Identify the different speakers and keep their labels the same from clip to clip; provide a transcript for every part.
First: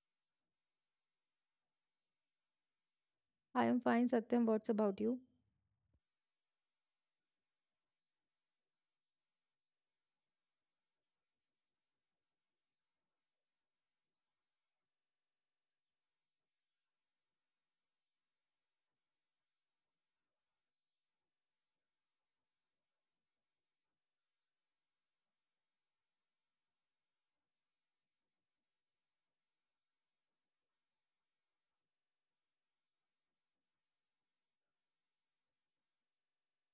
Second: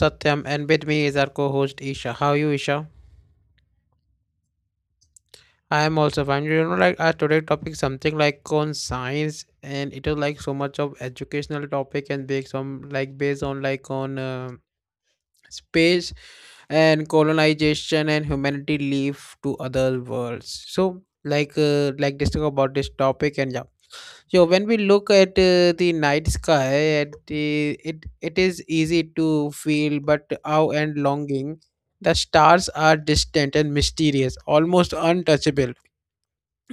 Speaker 1: Satyam and with me is our co-host Isha. How are you, Isha?
Speaker 2: I am fine, Satyam. What's about you?
Speaker 1: I am also fine. You know like our today topic something like on science and it is like so much of educational topic and based on space and colonization and humanity leave to other worlds. So, like, discuss about this topic and yeah. So when we look at the night sky, it is easy to feel but awe and longing. The stars are distant and mysterious, almost untouchable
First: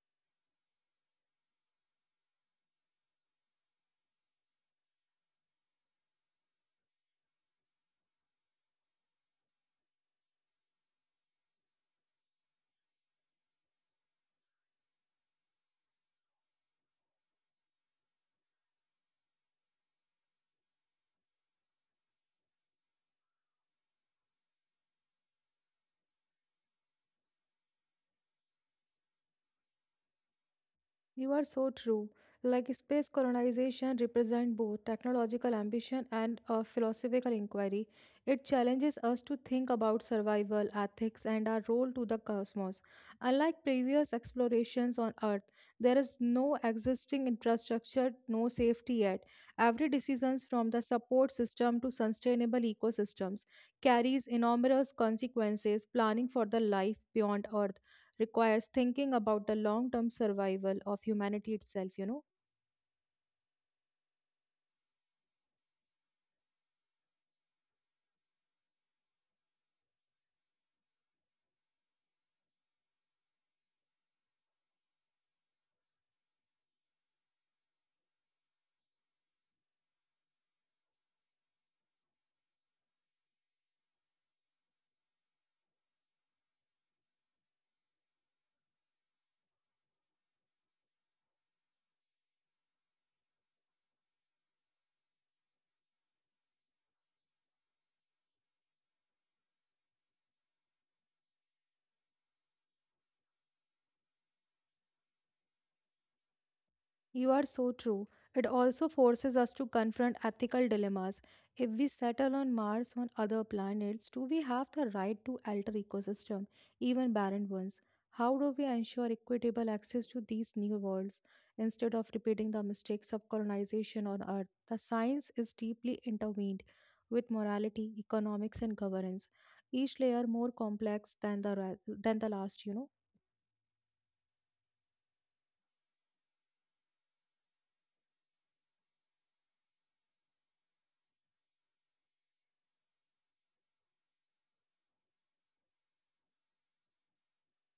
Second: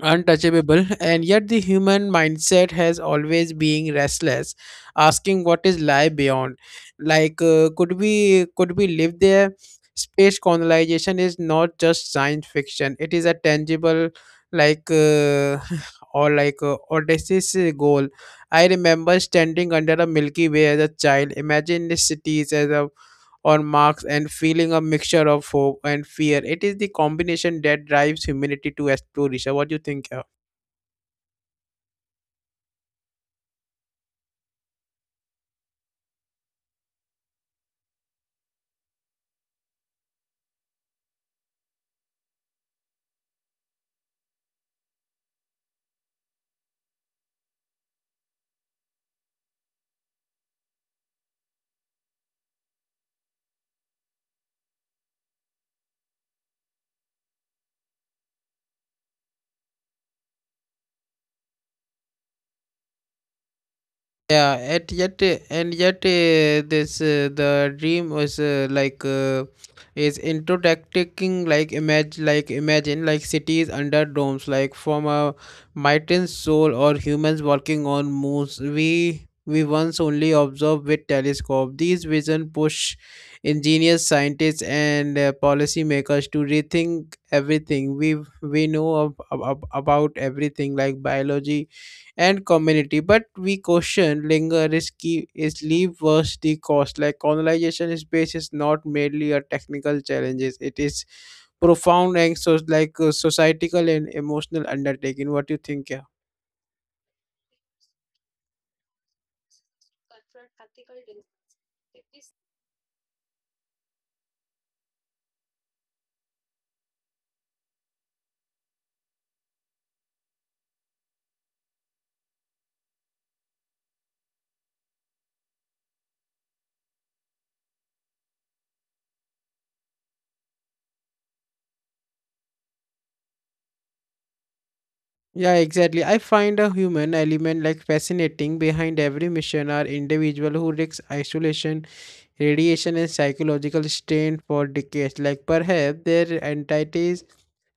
Speaker 1: untouchable and yet the human mindset has always been restless, asking what is lie beyond, like, could we live there. Space colonization is not just science fiction, it is a tangible, like, or like, odysseus goal. I remember standing under a Milky Way as a child imagining cities as a or marks and feeling a mixture of hope and fear. It is the combination that drives humanity to explore. Isha, what do you think?
Speaker 2: You are so true. Like space colonization represents both technological ambition and a philosophical inquiry. It challenges us to think about survival, ethics, and our role to the cosmos. Unlike previous explorations on Earth, there is no existing infrastructure, no safety yet. Every decision from the support system to sustainable ecosystems carries enormous consequences planning for the life beyond Earth requires thinking about the long term survival of humanity itself.
Speaker 1: And yet, this the dream was, is introducing, like, image like imagine like cities under domes like from a mighty soul or humans working on moons. We once only observed with telescope. These vision push ingenious scientists and, policymakers to rethink everything. We know of, about everything like biology and community. But we caution linger risky is leave worse the cost. Like colonization space is not merely a technical challenges; it is profound and so like, societal and emotional undertaking. What do you think? Yeah.
Speaker 2: You are so true. It also forces us to confront ethical dilemmas. If we settle on Mars or other planets, do we have the right to alter ecosystem, even barren ones? How do we ensure equitable access to these new worlds instead of repeating the mistakes of colonization on Earth? The science is deeply intertwined with morality, economics, and governance, each layer more complex than the last.
Speaker 1: Yeah, exactly. I find a human element like fascinating behind every mission are individual who risks isolation, radiation and psychological strain for decades. Like perhaps their entities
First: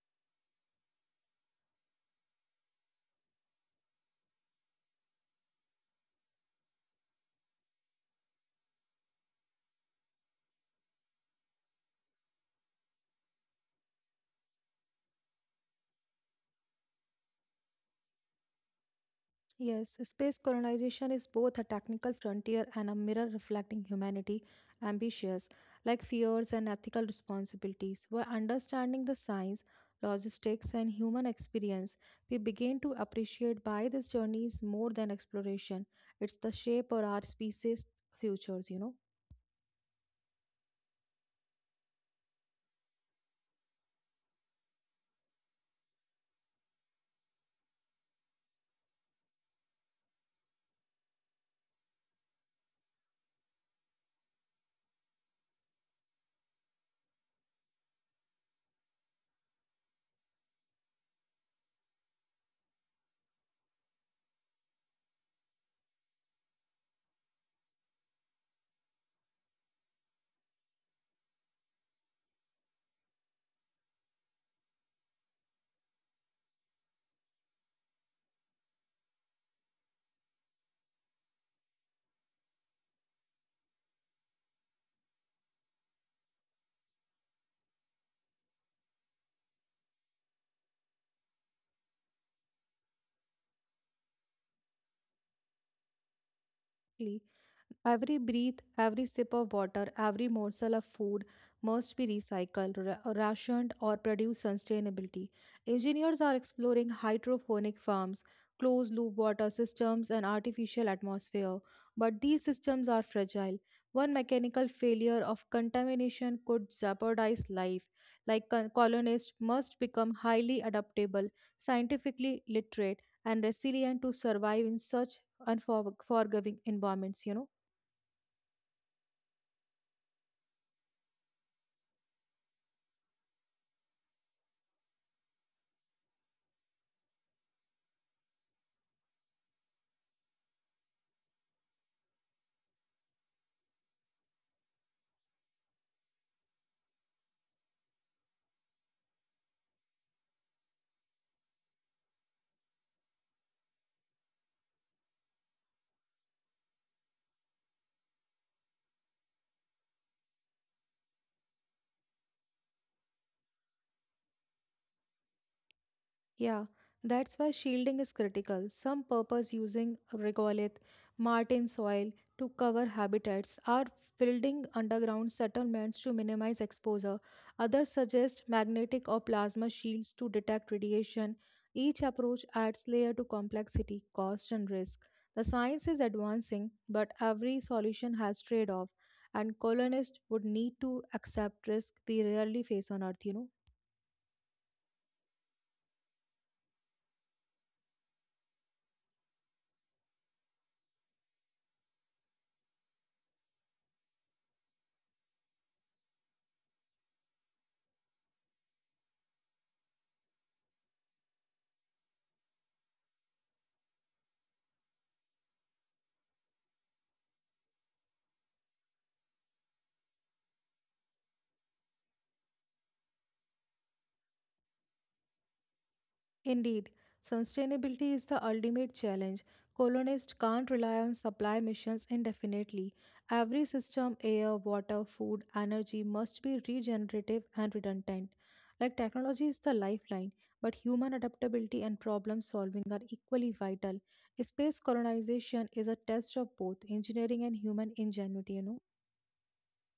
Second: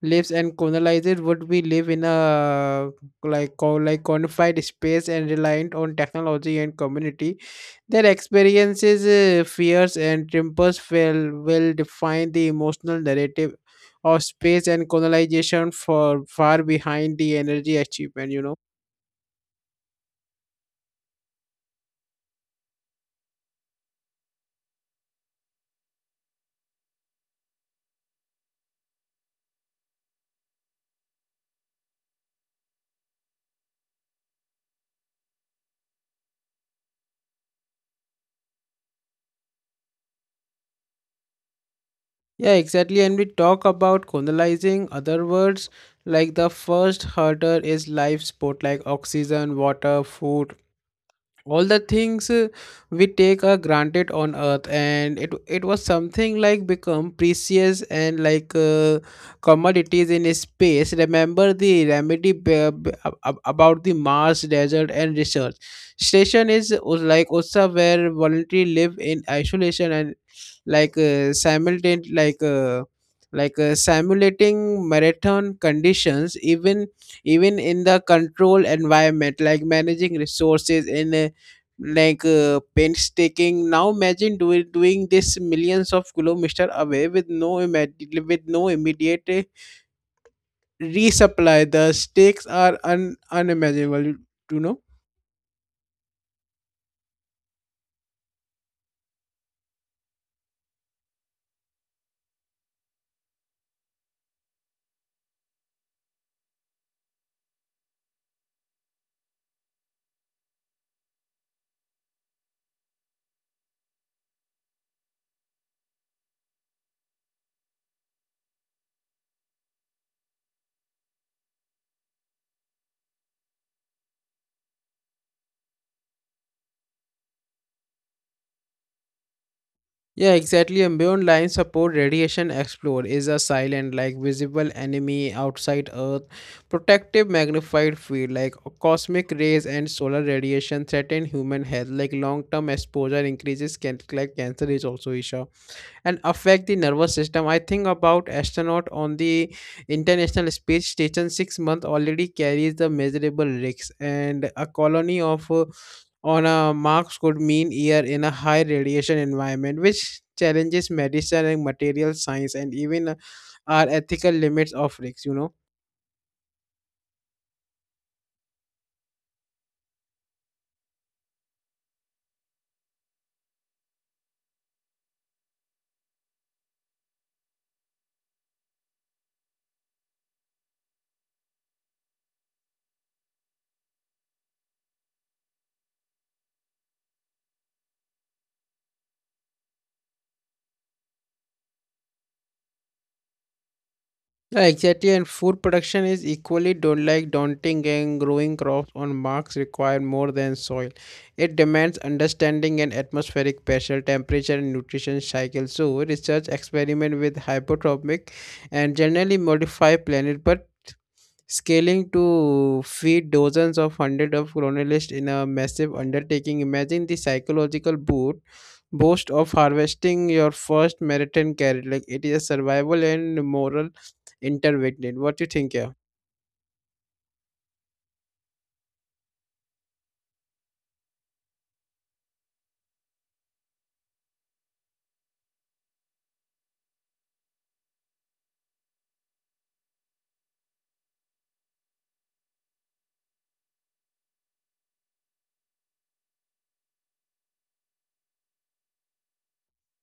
Speaker 1: lives and colonized would we live in a like, confined space and reliant on technology and community, their experiences, fears and tempers will define the emotional narrative of space and colonization for far behind the energy achievement.
Speaker 2: Yes, space colonization is both a technical frontier and a mirror reflecting humanity ambitions, like fears and ethical responsibilities. By understanding the science, logistics, and human experience, we begin to appreciate why this journey is more than exploration. It's the shape of our species' futures.
Speaker 1: Yeah, exactly. And we talk about colonizing other words, like the first hurdle is life support, like oxygen, water, food, all the things, we take are granted on earth and it was something like become precious and like, commodities in space. Remember the remedy, about the mars desert and research station, like also where voluntary live in isolation and like, simultaneous like simulating marathon conditions, even in the control environment like managing resources in, painstaking. Now imagine do doing this millions of kilometers away with no immediate resupply. The stakes are unimaginable you know
Speaker 2: Exactly. Every breath, every sip of water, every morsel of food must be recycled, rationed, or produce sustainability. Engineers are exploring hydroponic farms, closed loop water systems, and artificial atmosphere. But these systems are fragile. One mechanical failure of contamination could jeopardize life. Like colonists must become highly adaptable, scientifically literate, and resilient to survive in such unforgiving environments.
Speaker 1: yeah, exactly. And beyond line support, radiation explore is a silent, like, visible enemy outside earth protective magnified field, like cosmic rays and solar radiation threaten human health, like long-term exposure increases can, like, cancer is also issue and affect the nervous system. I think about astronaut on the International Space Station, 6 month already carries the measurable risks, and a colony of on a Mars could mean year in a high radiation environment, which challenges medicine and material science and even, our ethical limits of risks. You know.
Speaker 2: Yeah, that's why shielding is critical. Some purpose using regolith, martin soil to cover habitats are building underground settlements to minimize exposure. Others suggest magnetic or plasma shields to detect radiation. Each approach adds layer to complexity, cost, and risk. The science is advancing, but every solution has trade-off, and colonists would need to accept risk we rarely face on Earth.
Speaker 1: Yeah, exactly. And food production is equally don't, like, daunting and growing crops on marks require more than soil. It demands understanding and atmospheric pressure, temperature and nutrition cycle. So research experiment with hypotropic and generally modify planet but scaling to feed dozens of hundreds of colonialists in a massive undertaking. Imagine the psychological boot boast of harvesting your first meriton carrot. Like it is a survival and moral intervented. What do you think? Yeah.
Speaker 2: Indeed, sustainability is the ultimate challenge. Colonists can't rely on supply missions indefinitely. Every system, air, water, food, energy must be regenerative and redundant. Like technology is the lifeline, but human adaptability and problem solving are equally vital. Space colonization is a test of both engineering and human ingenuity.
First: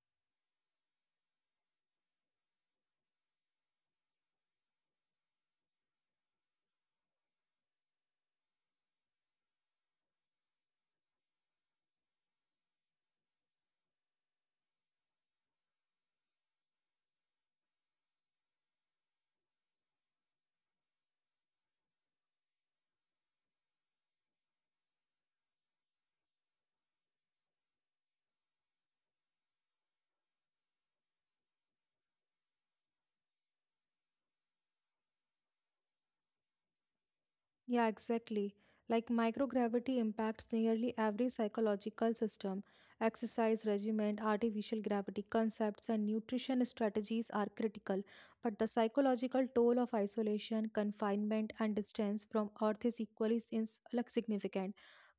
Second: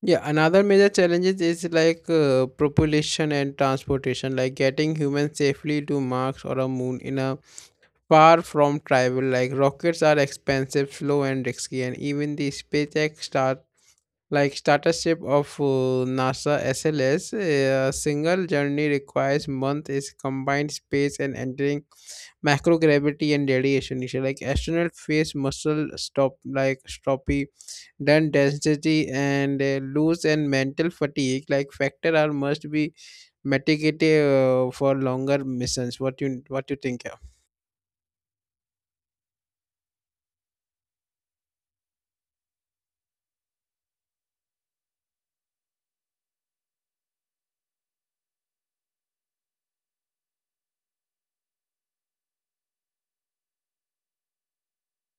Speaker 1: Yeah, another major challenges is, like, propulsion and transportation, like getting humans safely to Mars or a moon in a far from travel. Like rockets are expensive, slow, and risky, and even the SpaceX Star, like startership of, NASA SLS, single journey requires month is combined space and entering microgravity and radiation issue. Like astronaut face muscle stop, like, stropy, then density and, lose and mental fatigue. Like factor are must be mitigated, for longer missions. What you think?
Speaker 2: Yeah, exactly. Like microgravity impacts nearly every psychological system. Exercise regimen, artificial gravity concepts, and nutrition strategies are critical, but the psychological toll of isolation, confinement, and distance from Earth is equally significant.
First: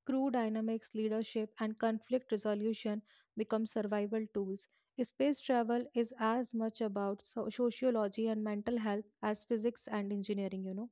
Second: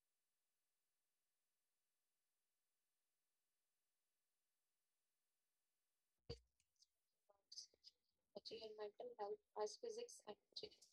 Speaker 2: Crew dynamics, leadership, and conflict resolution become survival tools. Space travel is as much about sociology and mental health as physics and engineering.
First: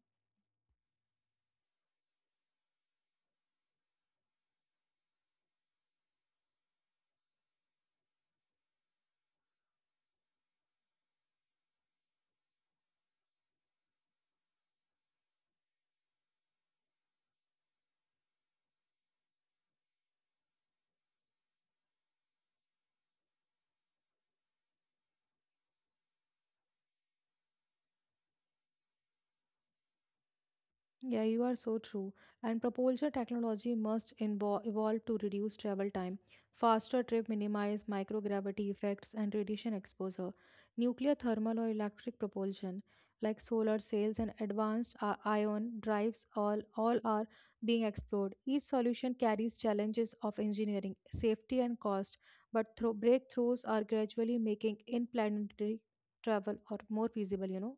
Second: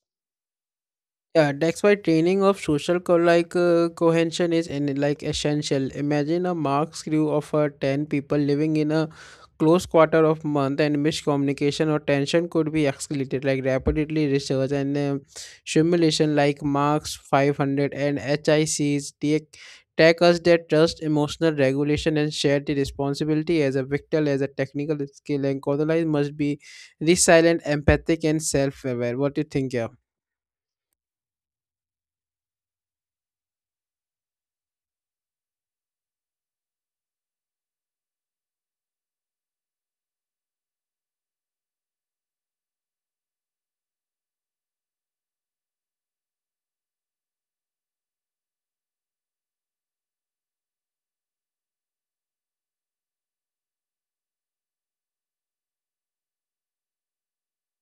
Speaker 1: Yeah, that's why training of social, cohesion is in, like, essential. Imagine a Marx crew of, 10 people living in a close quarter of month, and miscommunication or tension could be escalated, like, rapidly. Research and, simulation like Marx 500 and HICs take us that trust, emotional regulation, and shared responsibility as a vital as a technical skill. And Kodalai must be resilient, empathic, and self-aware. What do you think, yeah?
Speaker 2: Yeah, you are so true. And propulsion technology must evolve to reduce travel time, faster trip, minimize microgravity effects, and radiation exposure. Nuclear, thermal, or electric propulsion, like solar sails and advanced ion drives, all are being explored. Each solution carries challenges of engineering, safety, and cost, but breakthroughs are gradually making interplanetary travel or more feasible.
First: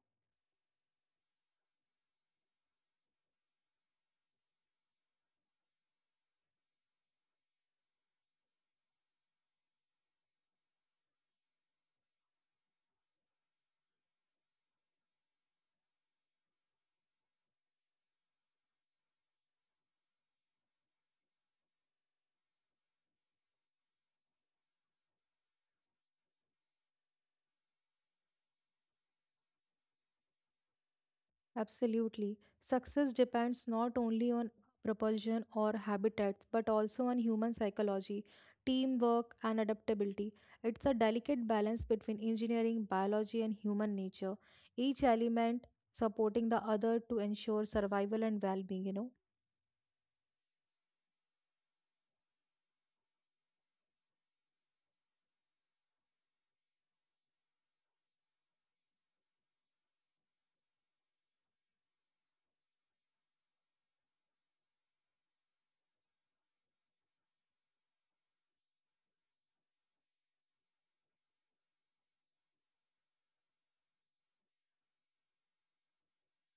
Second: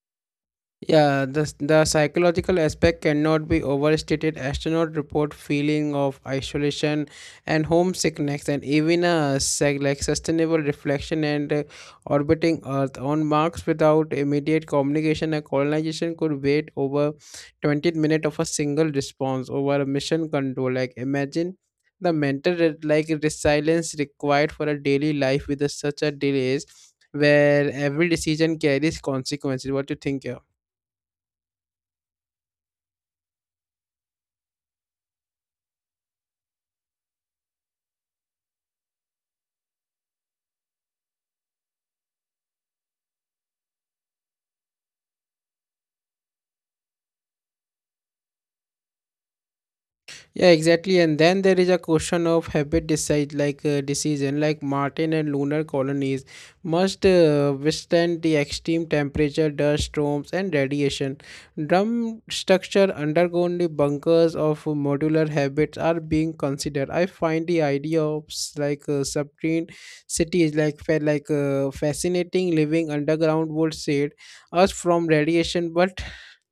Speaker 1: Yeah, the psychological aspect cannot be overstated. Astronauts report feeling of isolation and homesickness, and even a sustainable reflection and, orbiting Earth on Mars without immediate communication and colonization could wait over 20 minutes of a single response over a mission control. Like imagine the mental resilience required for a daily life with a, such a delays where every decision carries consequences. What do you think? Yeah?
Speaker 2: Absolutely. Success depends not only on propulsion or habitats, but also on human psychology, teamwork, and adaptability. It's a delicate balance between engineering, biology, and human nature, each element supporting the other to ensure survival and well being.
Speaker 1: Yeah, exactly. And then there is a question of habit decide, like, decision like Martin and lunar colonies must, withstand the extreme temperature, dust storms, and radiation. Drum structure undergone the bunkers of modular habits are being considered. I find the idea of, subterranean cities, like, fascinating. Living underground would shade us from radiation, but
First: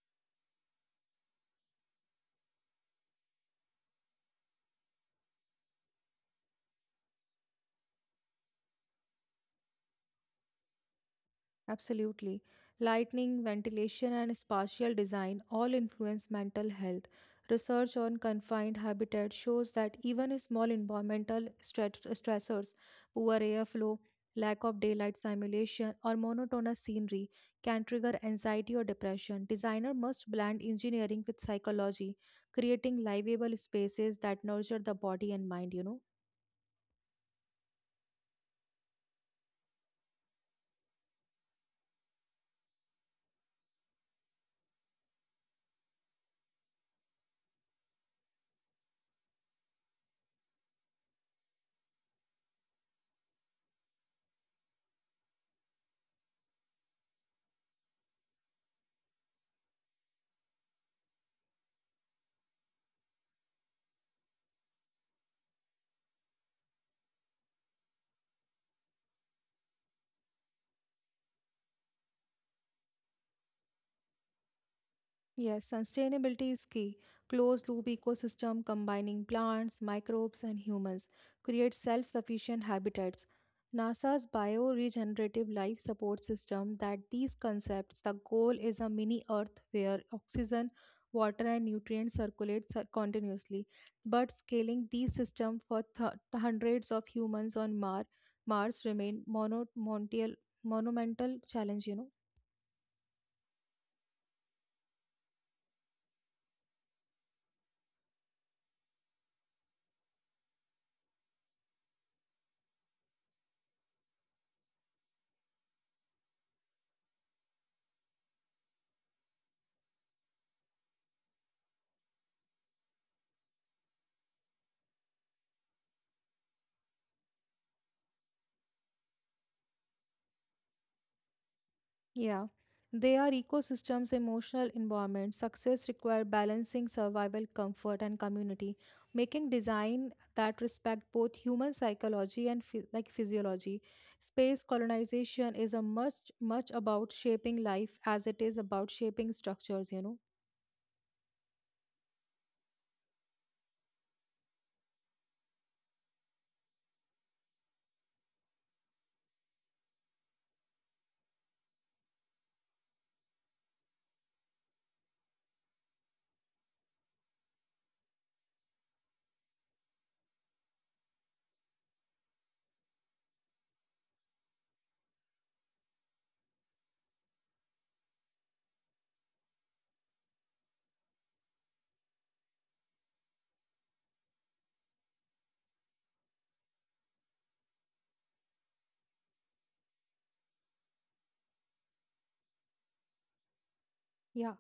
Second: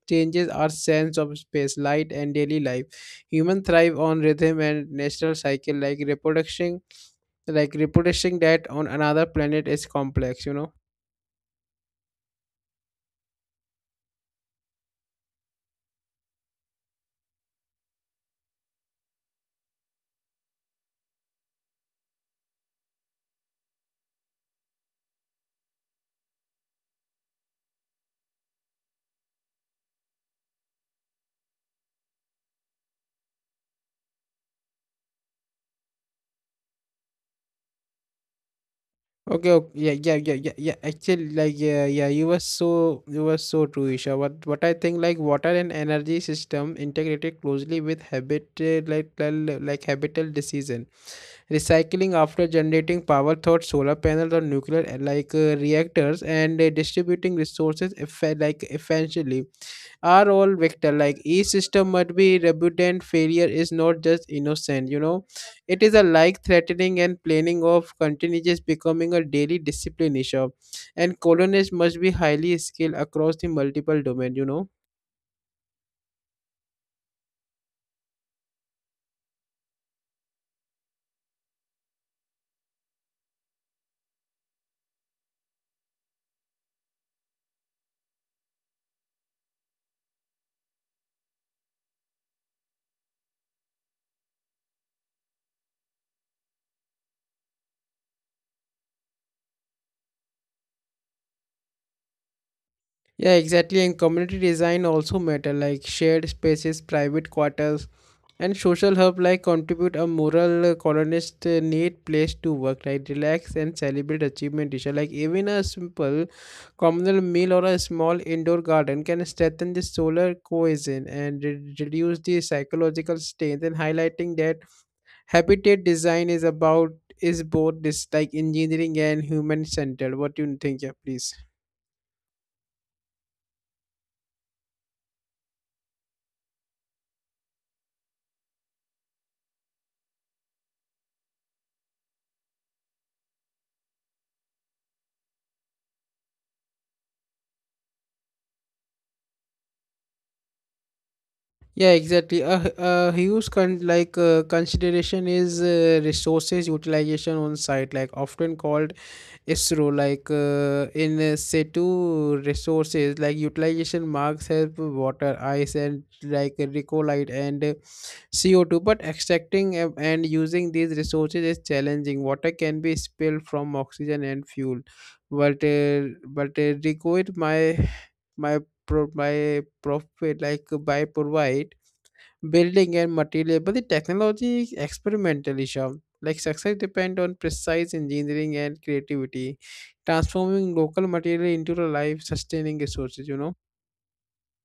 Speaker 1: changes our sense of space, light, and daily life. Humans thrive on rhythm and natural cycle, like reproducing that on another planet is complex.
Speaker 2: Absolutely. Lighting, ventilation, and spatial design all influence mental health. Research on confined habitat shows that even small environmental stressors, poor airflow, lack of daylight simulation, or monotonous scenery can trigger anxiety or depression. Designer must blend engineering with psychology, creating livable spaces that nurture the body and mind.
Speaker 1: Okay, okay, yeah, yeah, yeah, yeah, yeah. Actually, like, yeah, yeah, you were so true, Isha. What I think, like, water and energy system integrated closely with habitat. Like habitat decision, recycling after generating power through solar panels or nuclear, like, reactors, and, distributing resources, like, efficiently are all vector like each system must be reputant failure is not just innocent, you know. It is a like threatening and planning of continuous becoming a daily discipline issue, and colonists must be highly skilled across the multiple domain, you know.
Speaker 2: Yes, sustainability is key. Closed loop ecosystem combining plants, microbes, and humans creates self sufficient habitats. NASA's bioregenerative life support system that these concepts the goal is a mini earth where oxygen, water and nutrients circulate continuously. But scaling these systems for hundreds of humans on Mars remain monumental challenge.
Speaker 1: Yeah, exactly. And community design also matter, like shared spaces private quarters and social hub, like contribute a moral colonist, need place to work, right? Relax and celebrate achievement, Disha. Like even a simple communal meal or a small indoor garden can strengthen the solar cohesion and reduce the psychological strain and highlighting that habitat design is both this, like, engineering and human centered. What do you think? Yeah, please.
Speaker 2: Yeah, they are ecosystems, emotional environment. Success require balancing survival, comfort, and community, making design that respect both human psychology and physiology. Space colonization is a much about shaping life as it is about shaping structures.
Speaker 1: Yeah, exactly. A huge consideration is, resources utilization on site, like often called ISRO. Like, in situ resources, like utilization marks help water, ice, and like recollite and, CO2. But extracting and using these resources is challenging. Water can be spilled from oxygen and fuel, but recollite my my profit, like by provide building and material, but the technology is experimental, Isham. Like success depend on precise engineering and creativity transforming local material into the life sustaining resources, you know.
Speaker 2: Yeah,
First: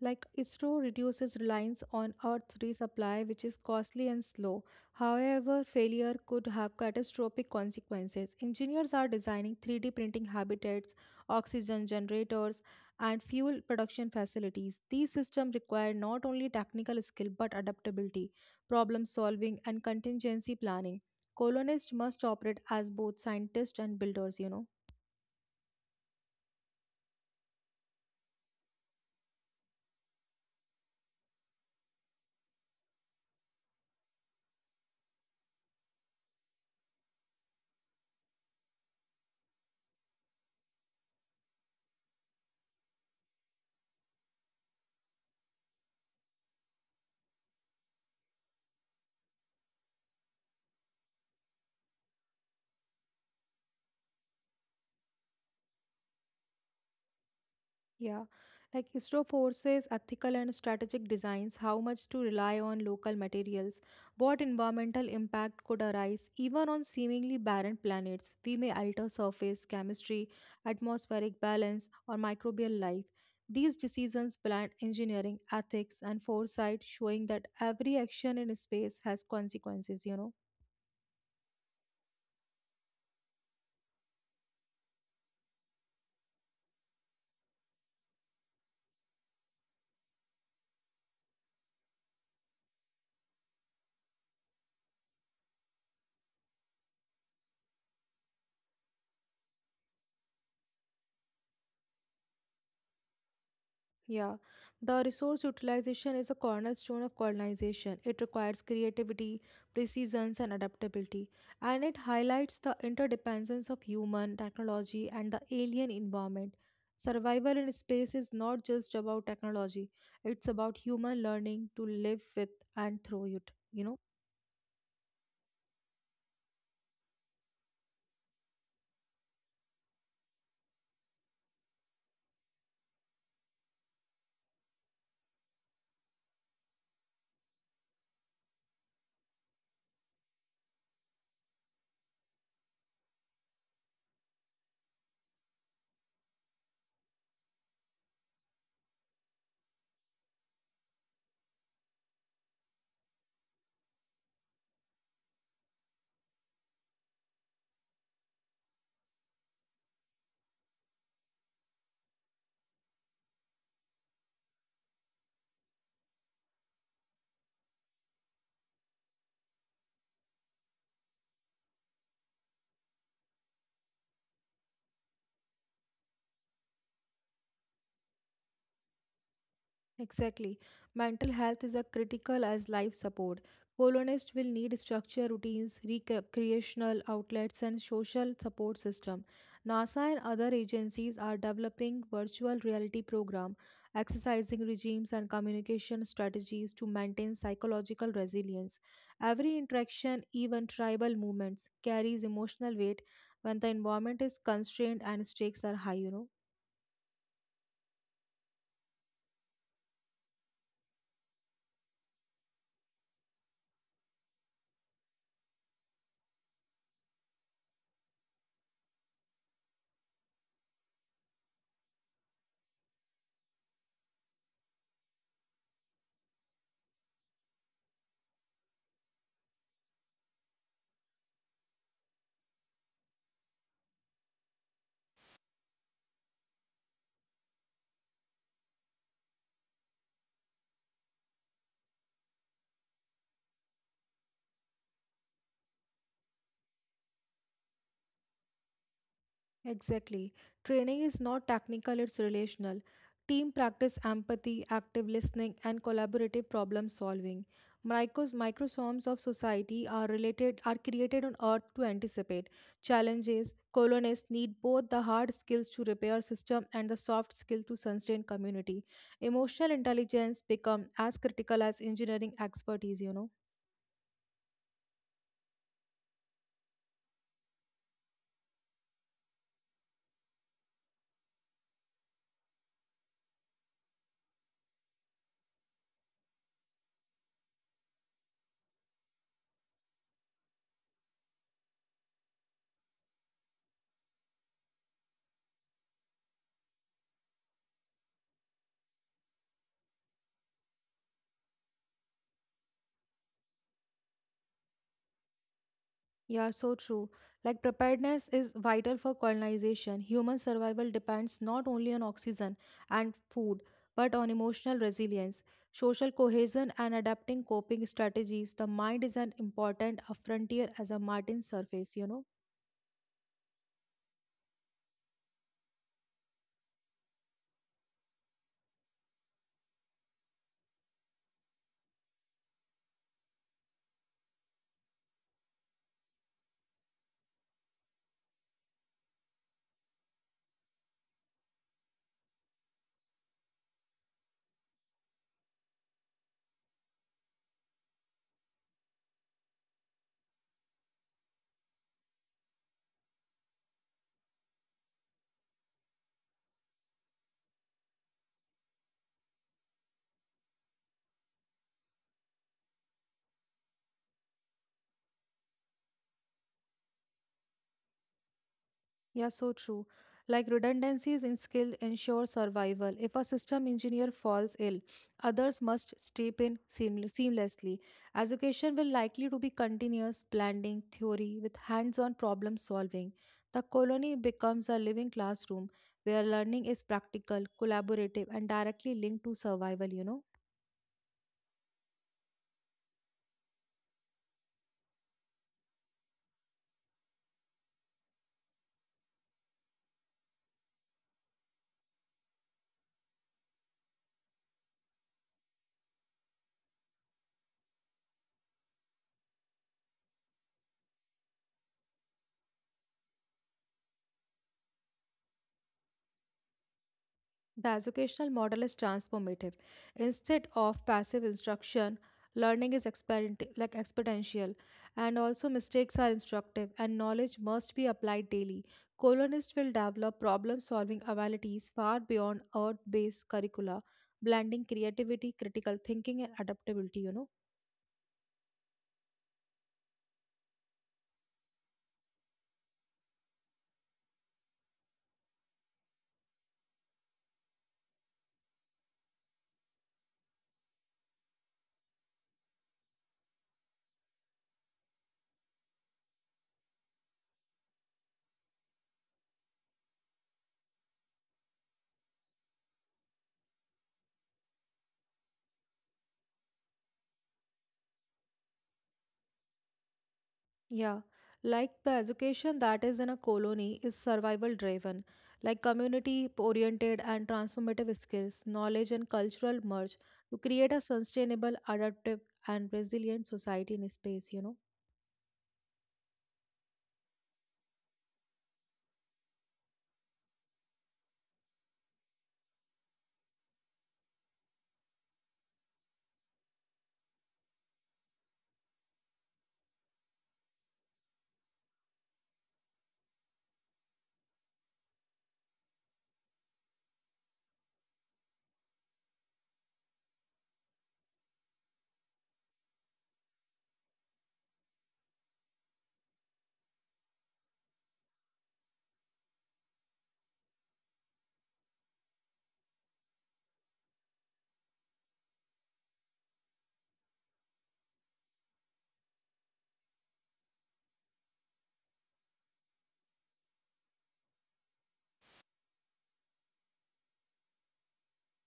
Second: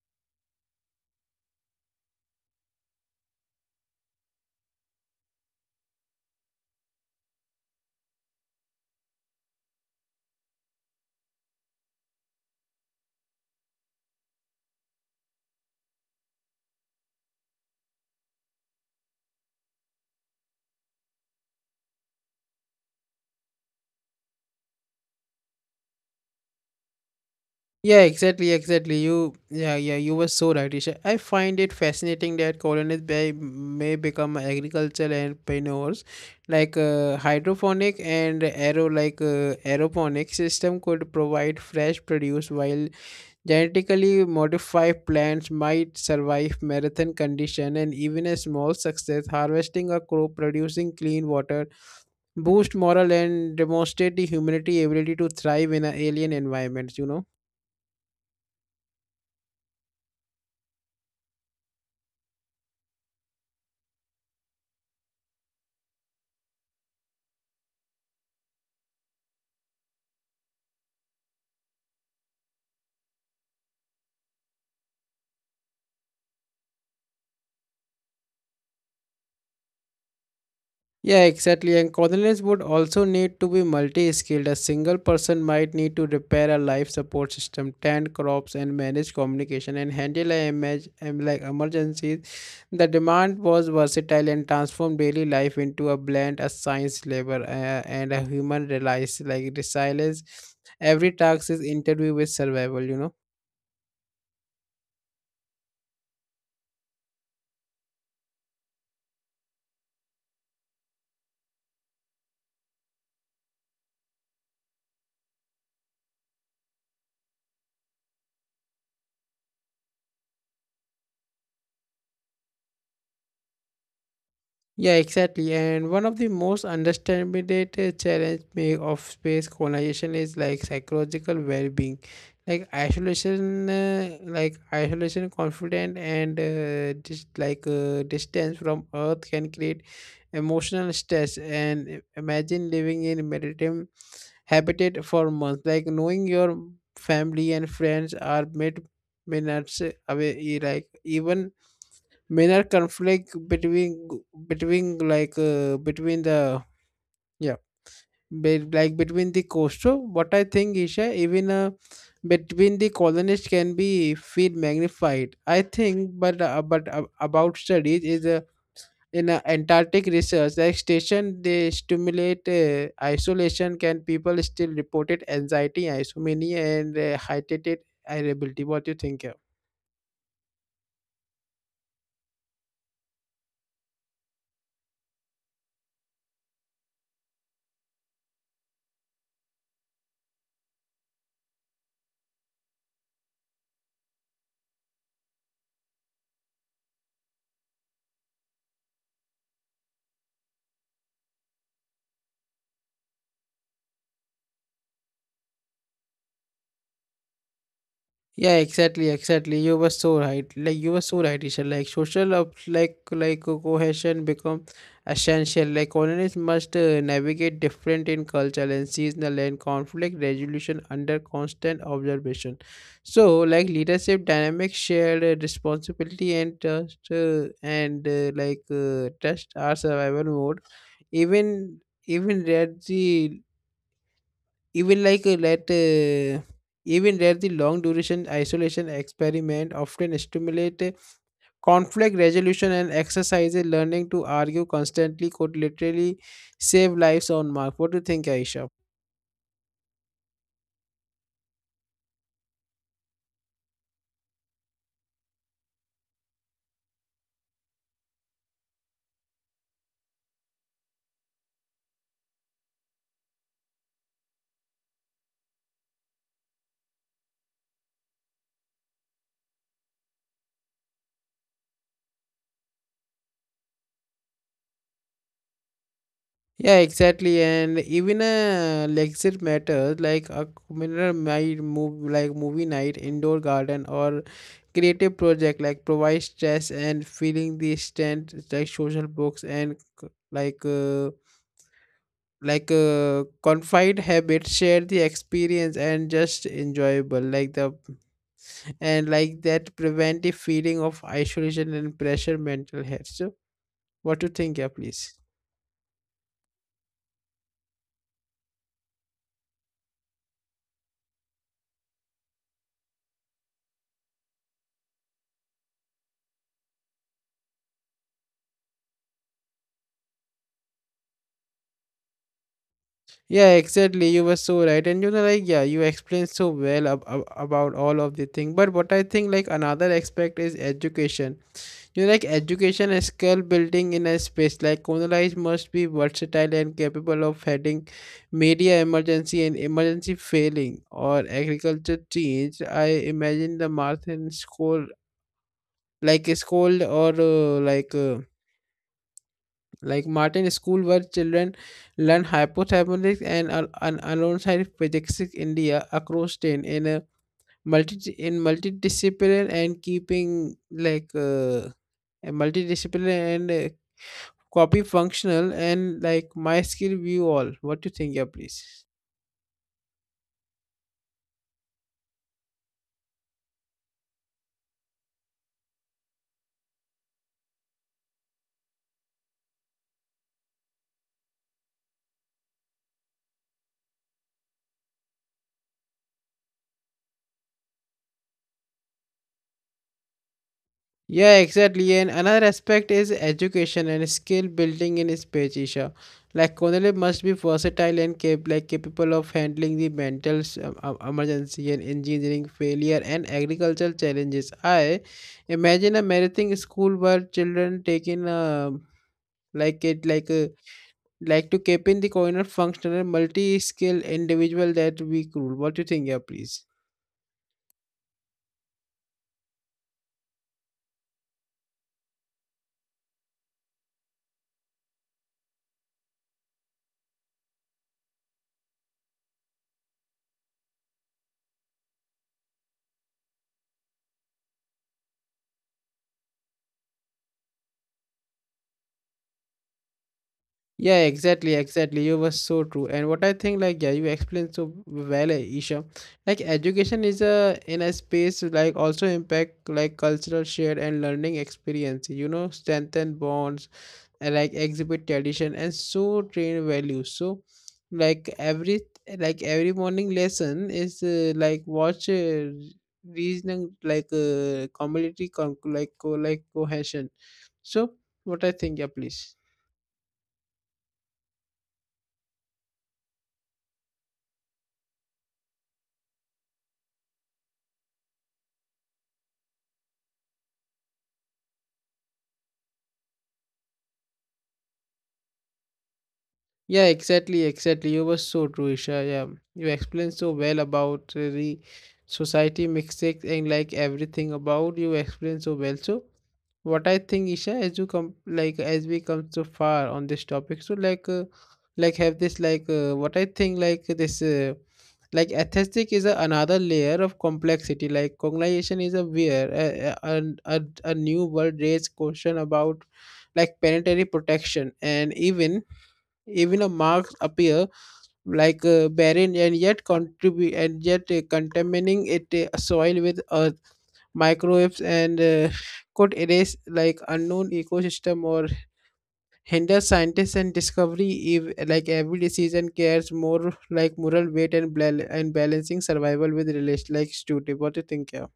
Speaker 2: like ISRO reduces reliance on Earth's resupply, which is costly and slow. However, failure could have catastrophic consequences. Engineers are designing 3D printing habitats, oxygen generators, and fuel production facilities. These systems require not only technical skill but adaptability, problem solving, and contingency planning. Colonists must operate as both scientists and builders.
Speaker 1: Yeah, exactly, exactly. you yeah yeah You were so right, Isha. I find it fascinating that colonies may become agricultural entrepreneurs, like, hydroponic and aeroponic system could provide fresh produce while genetically modified plants might survive marathon condition and even a small success harvesting a crop producing clean water boost moral and demonstrate the humanity ability to thrive in a alien environments, you know.
Speaker 2: Yeah, like ISRO forces ethical and strategic designs, how much to rely on local materials, what environmental impact could arise even on seemingly barren planets. We may alter surface chemistry, atmospheric balance, or microbial life. These decisions blind engineering, ethics, and foresight, showing that every action in space has consequences.
Speaker 1: Yeah, exactly. And cordoners would also need to be multi-skilled. A single person might need to repair a life support system, tend crops, and manage communication, and handle a image, like emergencies. The demand was versatile and transformed daily life into a blend, a science labor, and a human reliance, like resilience. Every task is interview with survival. You know.
Speaker 2: Yeah, the resource utilization is a cornerstone of colonization. It requires creativity, precision, and adaptability, and it highlights the interdependence of human technology and the alien environment. Survival in space is not just about technology, it's about human learning to live with and through it.
Speaker 1: Yeah, exactly. And one of the most underestimated challenge of space colonization is like psychological well-being, like isolation, confident, and, just like distance from Earth can create emotional stress. And imagine living in meditative habitat for months, like knowing your family and friends are mid minutes away, like even minor conflict between between the yeah be, like between the coastal, what I think, Isha, even, between the colonists can be feel magnified, I think, but about studies is, in antarctic research, like station they stimulate, isolation can people still reported anxiety isomania and, heightened irritability. What do you think? Yeah?
Speaker 2: Exactly. Mental health is as critical as life support. Colonists will need structure routines, recreational outlets, and social support system. NASA and other agencies are developing virtual reality program, exercising regimes and communication strategies to maintain psychological resilience. Every interaction, even tribal movements, carries emotional weight when the environment is constrained and stakes are high.
Speaker 1: Yeah, exactly, exactly. You were so right. Like you were so right, Isha. Like social, of, like cohesion become essential. Like colonists must navigate different in cultural and seasonal and conflict resolution under constant observation. So, like leadership dynamics, shared responsibility and trust, and like trust are survival mode. Even even rarely even like let even let the long duration isolation experiment often stimulate conflict resolution and exercise learning to argue constantly could literally save lives on mark. What do you think, Aisha?
Speaker 2: Exactly. Training is not technical, it's relational. Team practice empathy, active listening, and collaborative problem solving. Micros, microsomes of society are related are created on Earth to anticipate challenges. Colonists need both the hard skills to repair system and the soft skill to sustain community. Emotional intelligence become as critical as engineering expertise.
Speaker 1: Yeah, exactly. And even a lecture matters like a communal night move like movie night, indoor garden or creative project like provide stress and feeling the strength like social books and like uh, confide habits share the experience and just enjoyable like the and like that preventive feeling of isolation and pressure mental health. So what do you think? Yeah, please.
Speaker 2: Yeah, so true. Like preparedness is vital for colonization. Human survival depends not only on oxygen and food, but on emotional resilience, social cohesion, and adapting coping strategies. The mind is an important a frontier as a Martin surface.
Speaker 1: Yeah, exactly, you were so right. And you know, like, yeah, you explained so well about all of the thing. But what I think, like another aspect is education. You know, like education and skill building in a space like Kunalais must be versatile and capable of handling media emergency and emergency failing or agriculture change. I imagine the Martin school like a school, or like Martin school where children learn hypothalamus and alongside physics in India across ten in a multidisciplinary and keeping a multidisciplinary and copy functional and like my skill view all. What do you think? Yeah, please.
Speaker 2: Yeah, so true. Like redundancies in skill ensure survival. If a system engineer falls ill, others must step in seamlessly. Education will likely to be continuous blending theory with hands-on problem solving. The colony becomes a living classroom where learning is practical, collaborative, and directly linked to survival.
Speaker 1: Yeah, exactly. And another aspect is education and skill building in speech, Isha. Like Cornelia must be versatile and capable of handling the mental emergency and engineering failure and agricultural challenges. I imagine a marathon school where children taking like it like to keep in the corner functional multi-skill individual that we cool. What do you think? Yeah, please.
Speaker 2: The educational model is transformative. Instead of passive instruction, learning is exponential, and also mistakes are instructive, and knowledge must be applied daily. Colonists will develop problem solving abilities far beyond earth based curricula, blending creativity, critical thinking, and adaptability.
Speaker 1: Yeah, exactly, exactly. You were so true. And what I think, like, yeah, you explained so well, eh, Isha. Like, education is a in a space like also impact like cultural share and learning experience. You know, strengthen bonds, like exhibit tradition and so train values. So like every every morning lesson is like watch reasoning community cohesion. So what I think? Yeah, please.
Speaker 2: Yeah, like the education that is in a colony is survival driven, like community oriented and transformative skills, knowledge, and cultural merge to create a sustainable, adaptive, and resilient society in space.
Speaker 1: Yeah, exactly, exactly. You were so true, Isha. Yeah, you explained so well about the society mistakes and like everything about you explained so well. So what I think, Isha, as you come like as we come so far on this topic, so like have this like what I think like this like aesthetic is a another layer of complexity. Like colonization is a where a new world raised question about like planetary protection. And even even a marks appear barren and yet contamining it soil with earth microbes, and could erase like unknown ecosystem or hinder scientists and discovery if like every decision cares more like moral weight and balancing survival with relation like stupid. What do you think? Yeah?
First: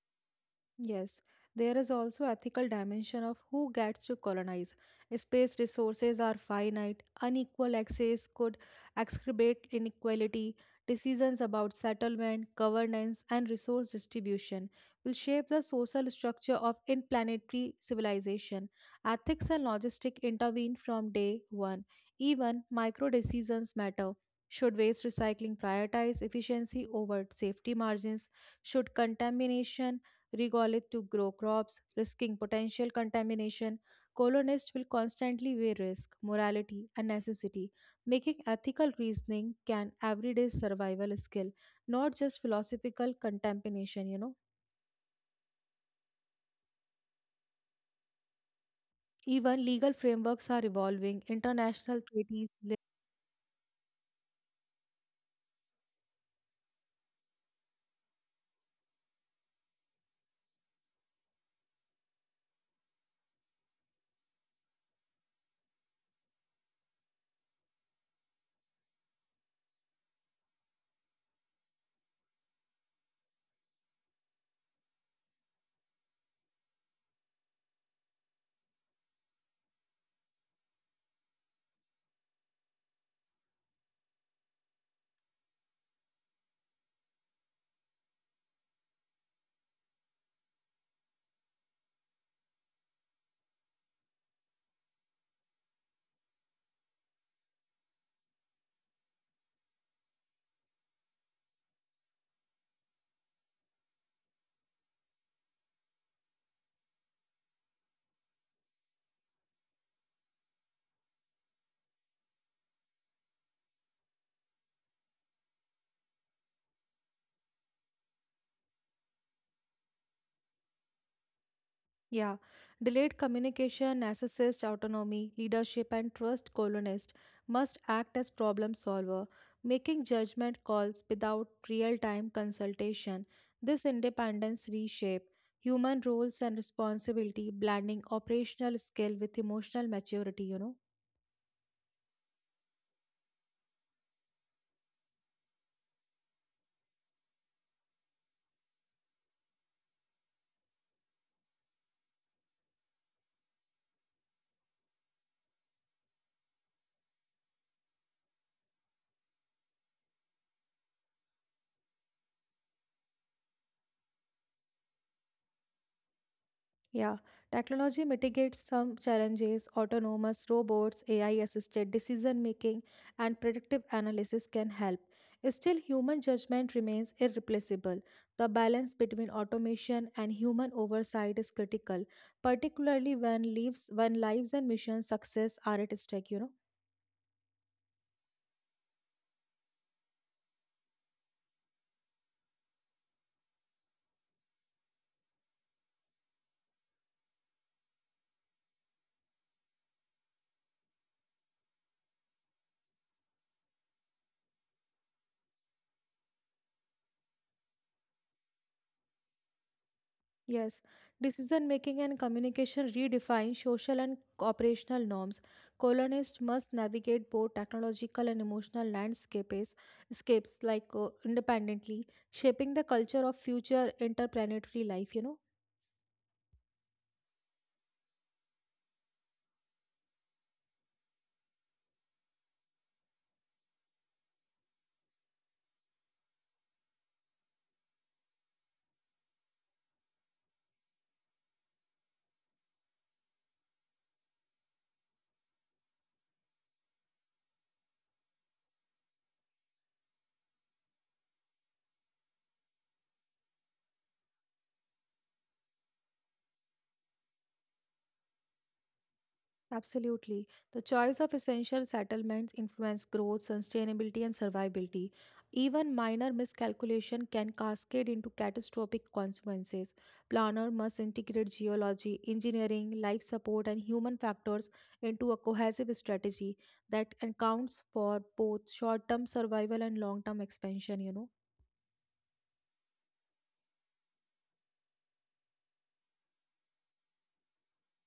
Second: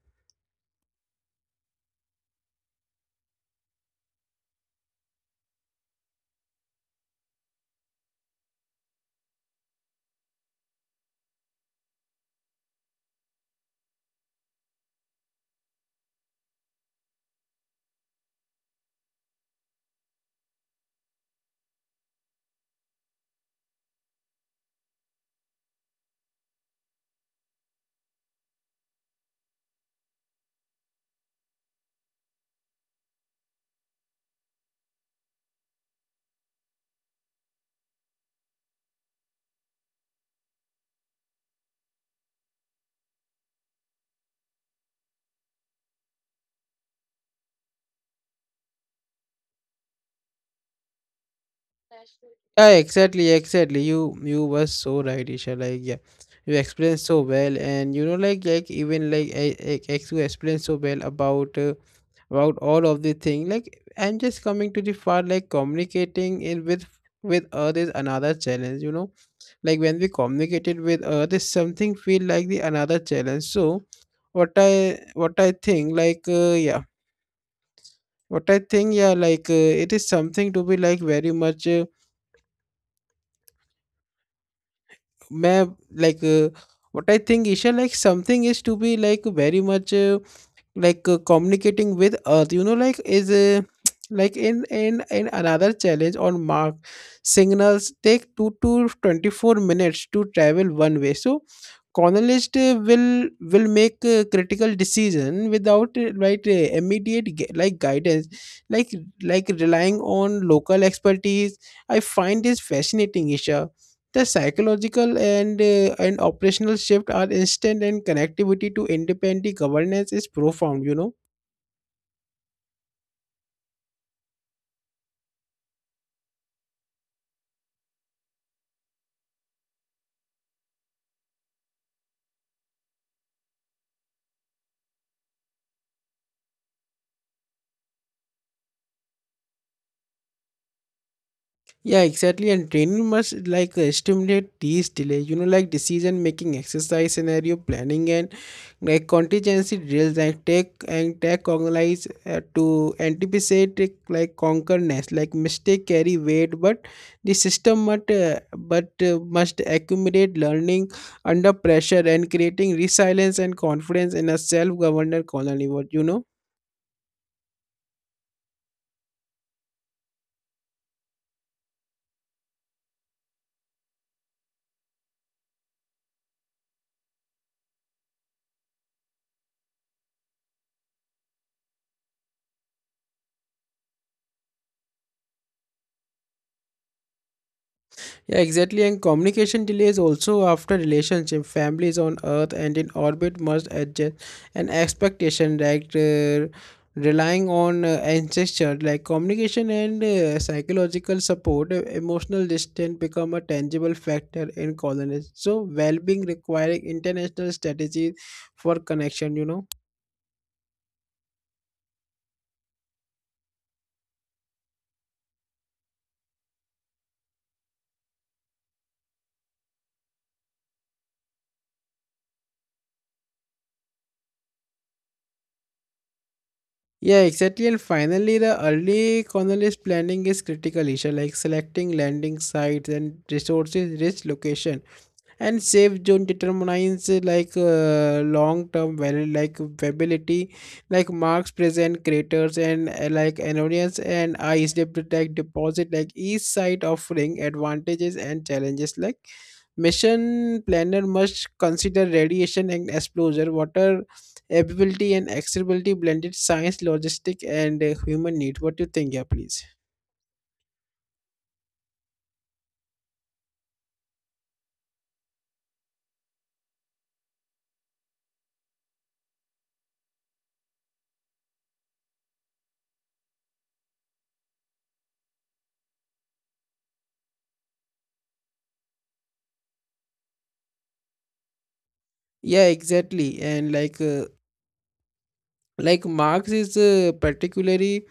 Speaker 2: Yes, there is also ethical dimension of who gets to colonize. Space resources are finite. Unequal access could exacerbate inequality. Decisions about settlement, governance, and resource distribution will shape the social structure of interplanetary civilization. Ethics and logistics intervene from day one. Even micro decisions matter. Should waste recycling prioritize efficiency over safety margins? Should contamination Regall it to grow crops, risking potential contamination. Colonists will constantly weigh risk, morality, and necessity, making ethical reasoning can everyday survival skill, not just philosophical contamination. Even legal frameworks are evolving. International treaties.
Speaker 1: Yeah, exactly, exactly. You were so right, Isha. Like, yeah, you explained so well. And you know, like even like, I, ex- you explained so well about all of the thing. Like, I'm just coming to the part like communicating in with Earth is another challenge. You know, like when we communicated with Earth, is something feel like the another challenge. So what I think, like, yeah, what I think, yeah, like it is something to be like very much. मैं like uh, what I think, Isha, like something is to be like very much communicating with Earth. You know, like is like in another challenge on Mark, signals take 2 to 24 minutes to travel one way. So colonist will make a critical decision without immediate guidance, like like relying on local expertise. I find this fascinating, Isha. The psychological and operational shift are instant, and connectivity to independent governance is profound. You know.
Speaker 2: Yeah, delayed communication, narcissist autonomy, leadership, and trust colonist must act as problem solver, making judgment calls without real-time consultation. This independence reshape human roles and responsibility, blending operational skill with emotional maturity.
Speaker 1: Yeah, exactly. And training must stimulate these delay, you know, like decision making, exercise scenario planning, and like contingency drills and take organize to anticipate it, like concurrence, like mistake carry weight, but the system must accumulate learning under pressure and creating resilience and confidence in a self-governed colony. What you know.
Speaker 2: Yeah, technology mitigates some challenges. Autonomous robots, AI assisted decision making, and predictive analysis can help. Still, human judgment remains irreplaceable. The balance between automation and human oversight is critical, particularly when lives and mission success are at stake.
Speaker 1: Yeah, exactly. And communication delays also after relationship. Families on Earth and in orbit must adjust an expectation that relying on ancestors like communication and psychological support. Emotional distance become a tangible factor in colonies. So well-being requiring international strategies for connection. You know.
Speaker 2: Yes, decision making and communication redefine social and operational norms. Colonists must navigate both technological and emotional landscapes scapes like independently, shaping the culture of future interplanetary life.
Speaker 1: Yeah, exactly. And finally, the early colonist planning is critical issue like selecting landing sites and resources rich location and safe zone determines long term value like viability. Like marks present craters and like annoyance and ice depth like deposit, like each site offering advantages and challenges. Like mission planner must consider radiation and exposure, water availability and accessibility, blended science logistic and human need. What do you think? Yeah, please.
Speaker 2: Absolutely. The choice of essential settlements influence growth, sustainability, and survivability. Even minor miscalculation can cascade into catastrophic consequences. Planner must integrate geology, engineering, life support, and human factors into a cohesive strategy that accounts for both short-term survival and long-term expansion.
Speaker 1: Yeah, exactly. And like marx is uh, particularly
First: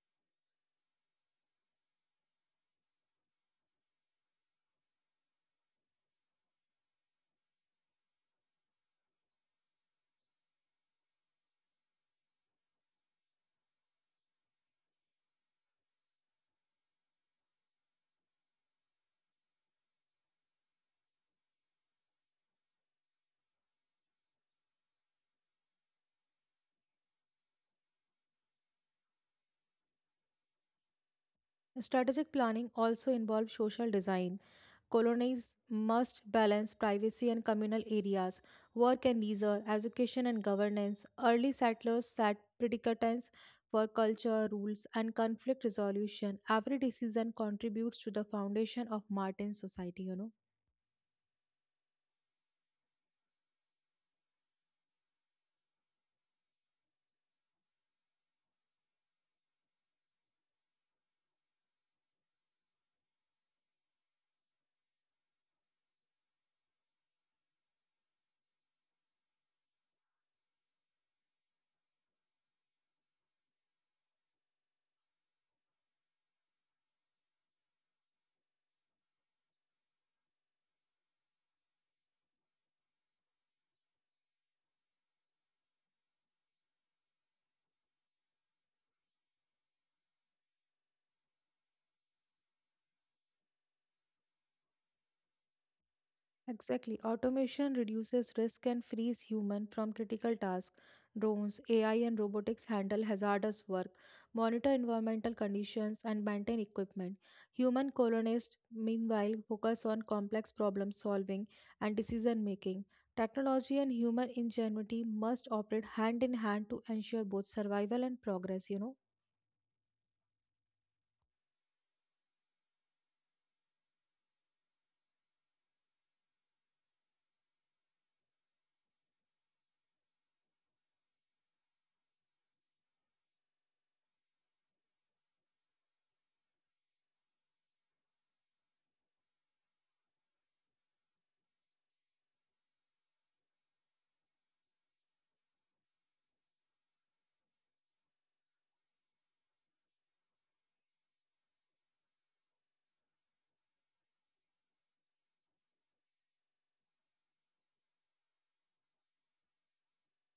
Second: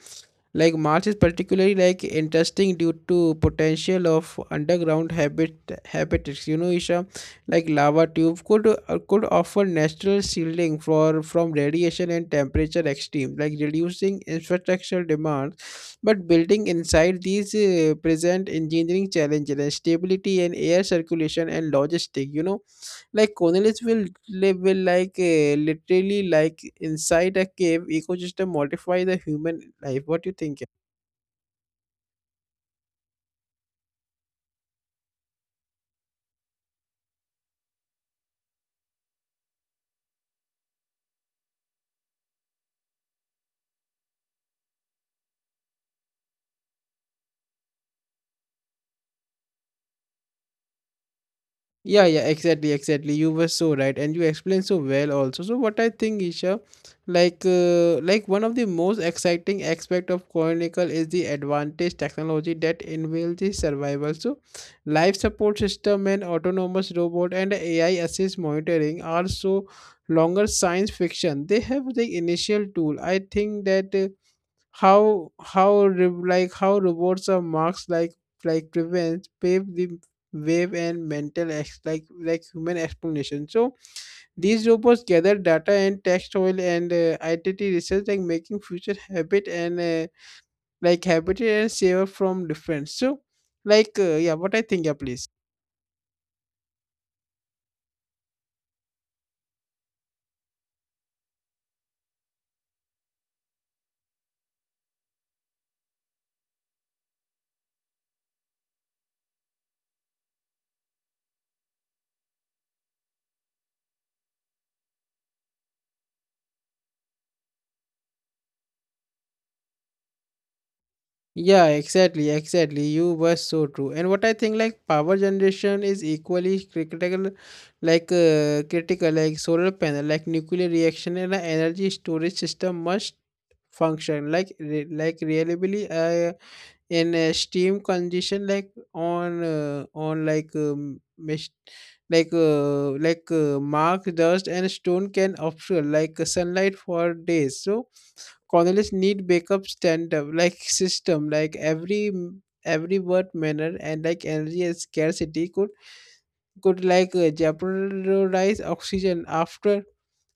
Speaker 1: marx is particularly like interesting due to potential of underground habitats, you know, Isha. Like lava tube could offer natural shielding for from radiation and temperature extreme, like reducing infrastructural demands, but building inside these present engineering challenges and stability and air circulation and logistic, you know. Like Cornelis will literally like inside a cave ecosystem modify the human life. What do you think?
Speaker 2: Strategic planning also involves social design. Colonies must balance privacy and communal areas, work and leisure, education and governance. Early settlers set predicatants for culture, rules, and conflict resolution. Every decision contributes to the foundation of Martin's society.
Speaker 1: Yeah, yeah, exactly, exactly. You were so right, and you explained so well also. So what I think, Isha, like one of the most exciting aspect of Chronicle is the advantage technology that enables the survival. So life support system and autonomous robot and AI assist monitoring are so longer science fiction. They have the initial tool. I think that. How rewards or marks like prevents pave the wave and mental ex like human explanation. So these robots gather data and text oil and identity research, like making future habitat and saver from difference. So yeah, what I think? Yeah, please.
Speaker 2: Exactly. Automation reduces risk and frees human from critical tasks. Drones, AI, and robotics handle hazardous work, monitor environmental conditions, and maintain equipment. Human colonists, meanwhile, focus on complex problem solving and decision making. Technology and human ingenuity must operate hand in hand to ensure both survival and progress.
Speaker 1: Yeah, exactly, exactly. You were so true. And what I think, like power generation is equally critical, critical, like solar panel, like nuclear reaction, and a energy storage system must function reliably in a steam condition, like on like mis- like mark dust and stone can obscure like sunlight for days. So Colonists need backup stand-up like system, like every word manner and like energy and scarcity could jeopardize oxygen after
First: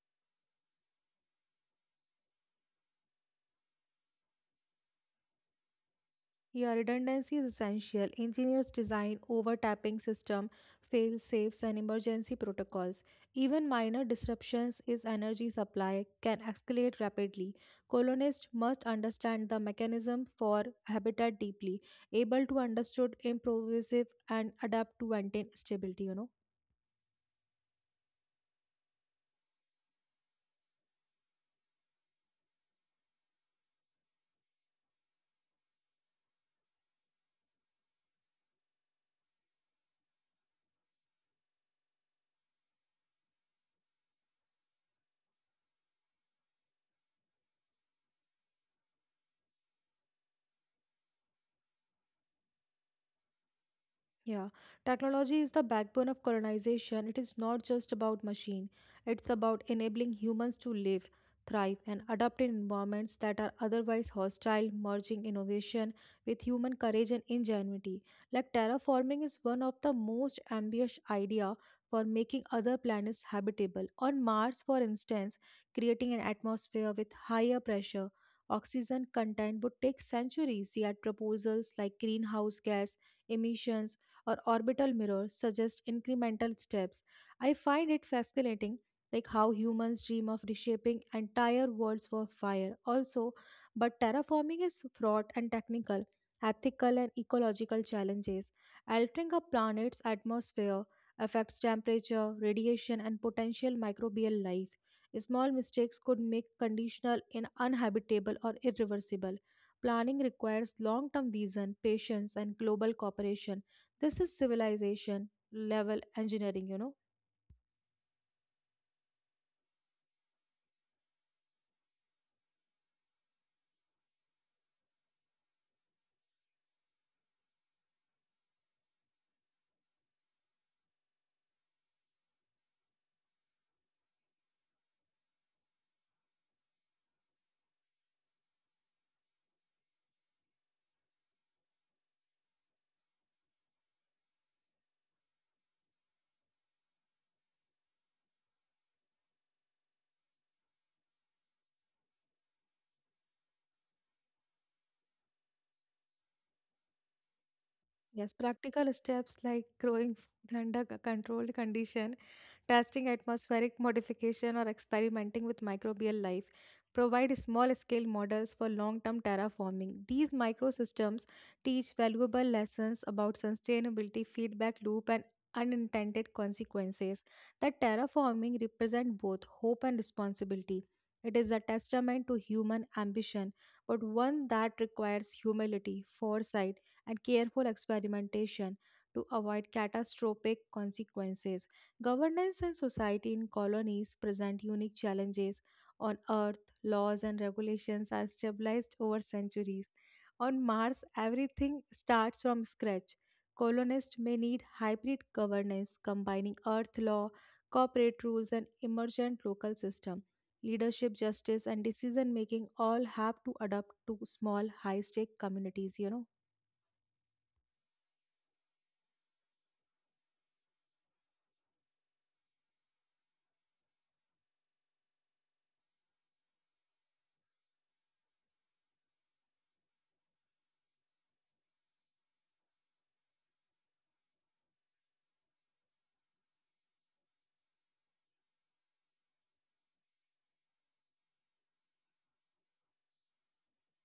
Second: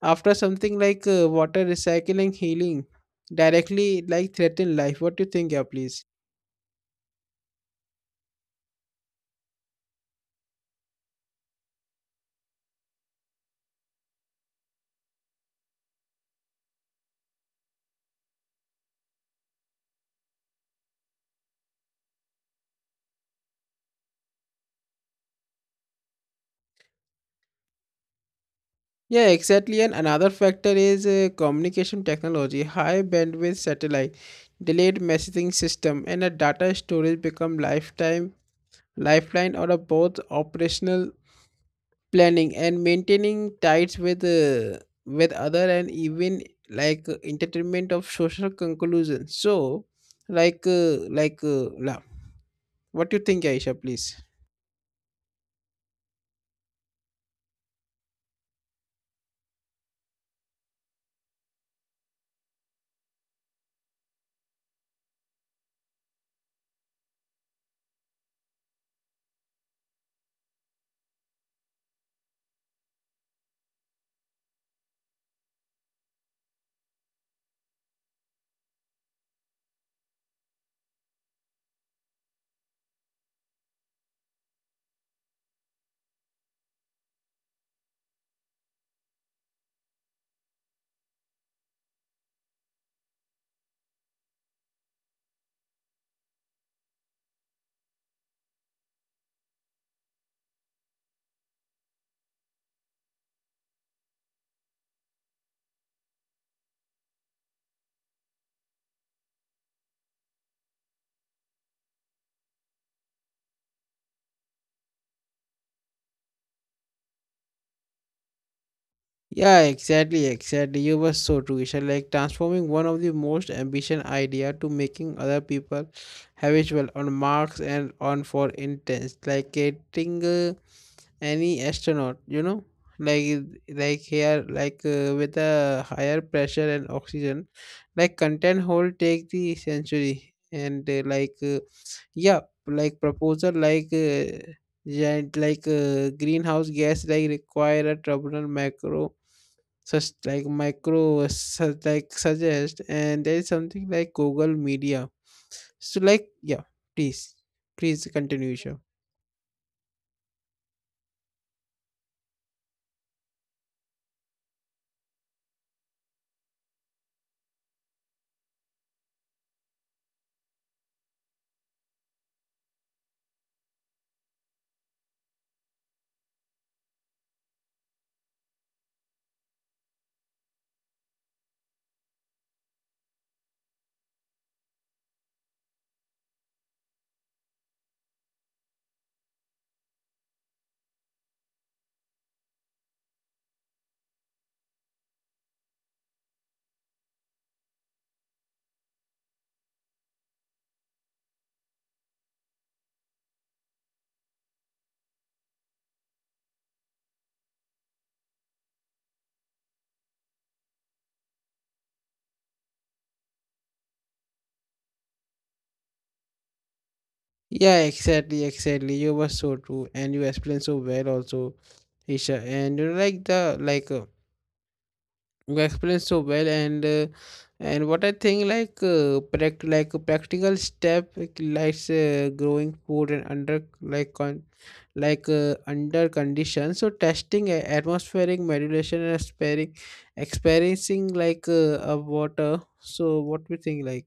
Speaker 1: after something like water recycling healing directly like threaten life. What do you think? Yeah, please?
Speaker 2: Yeah, redundancy is essential. Engineers design overtapping system, fail safes, and emergency protocols. Even minor disruptions is energy supply can escalate rapidly. Colonists must understand the mechanism for habitat deeply, able to understood improvisive and adapt to maintain stability, you know.
Speaker 1: Yeah, exactly. And another factor is communication technology, high bandwidth satellite, delayed messaging system, and a data storage become lifetime lifeline or a both operational planning and maintaining ties with other, and even entertainment of social conclusion. So like uh, like uh, la- what do you think, Aisha, please?
Speaker 2: Yeah, technology is the backbone of colonization. It is not just about machine. It's about enabling humans to live, thrive, and adapt in environments that are otherwise hostile, merging innovation with human courage and ingenuity. Like terraforming is one of the most ambitious idea for making other planets habitable. On Mars, for instance, creating an atmosphere with higher pressure, oxygen content would take centuries. Yet proposals like greenhouse gas emissions or orbital mirrors suggest incremental steps. I find it fascinating like how humans dream of reshaping entire worlds for fire also, but terraforming is fraught and technical, ethical, and ecological challenges. Altering a planet's atmosphere affects temperature, radiation, and potential microbial life. Small mistakes could make conditional in uninhabitable or irreversible. Planning requires long-term vision, patience, and global cooperation. This is civilization level engineering, you know.
Speaker 1: Yeah, exactly, exactly. You were so true, Aisha. Like transforming one of the most ambition idea to making other people habitual on marks and on for intense, like getting any astronaut, you know. Like with a higher pressure and oxygen like content hold take the century, and yeah proposal giant greenhouse gas like require a tribunal macro such like micro such like suggest and there is something like google media. So like yeah, please, please
Speaker 2: Yes,
Speaker 1: continue, Isha.
Speaker 2: practical steps like growing food under controlled condition, testing atmospheric modification, or experimenting with microbial life provide small scale models for long term terraforming. These microsystems teach valuable lessons about sustainability, feedback loop, and unintended consequences that terraforming represent both hope and responsibility. It is a testament to human ambition, but one that requires humility, foresight, and careful experimentation to avoid catastrophic consequences. Governance and society in colonies present unique challenges. On Earth, laws and regulations are stabilized over centuries. On Mars, everything starts from scratch. Colonists may need hybrid governance combining Earth law, corporate rules, and emergent local system. Leadership, justice, and decision making all have to adapt to small, high stake communities, you know.
Speaker 1: Yeah, exactly, exactly. You were so true, and you explained so well also, Isha. And you know, like the like you explained so well, and what I think a practical step like growing food and under like con like under conditions. So testing atmospheric modulation and sparing experiencing of water. So what we think like.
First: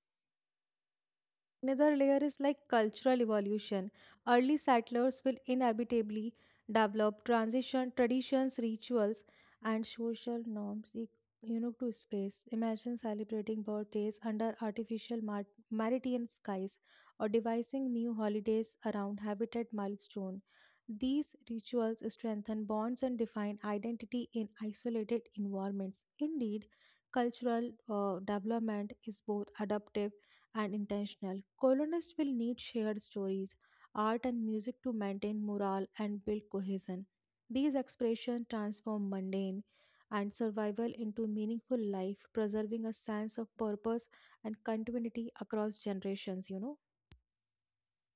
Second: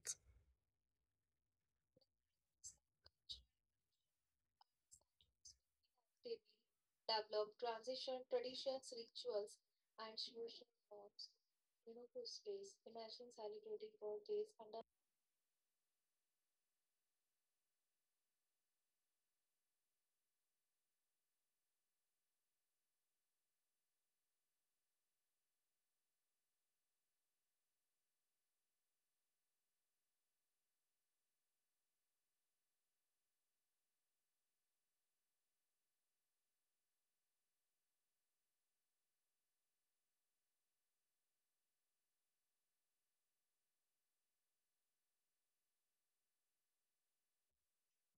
Speaker 2: Another layer is like cultural evolution. Early settlers will inevitably develop transition traditions, rituals, and social norms unique to space. Imagine celebrating birthdays under artificial maritime skies or devising new holidays around habitat milestone. These rituals strengthen bonds and define identity in isolated environments. Indeed, cultural development is both adaptive and intentional. Colonists will need shared stories, art, and music to maintain morale and build cohesion. These expressions transform mundane and survival into meaningful life, preserving a sense of purpose and continuity across generations, you know.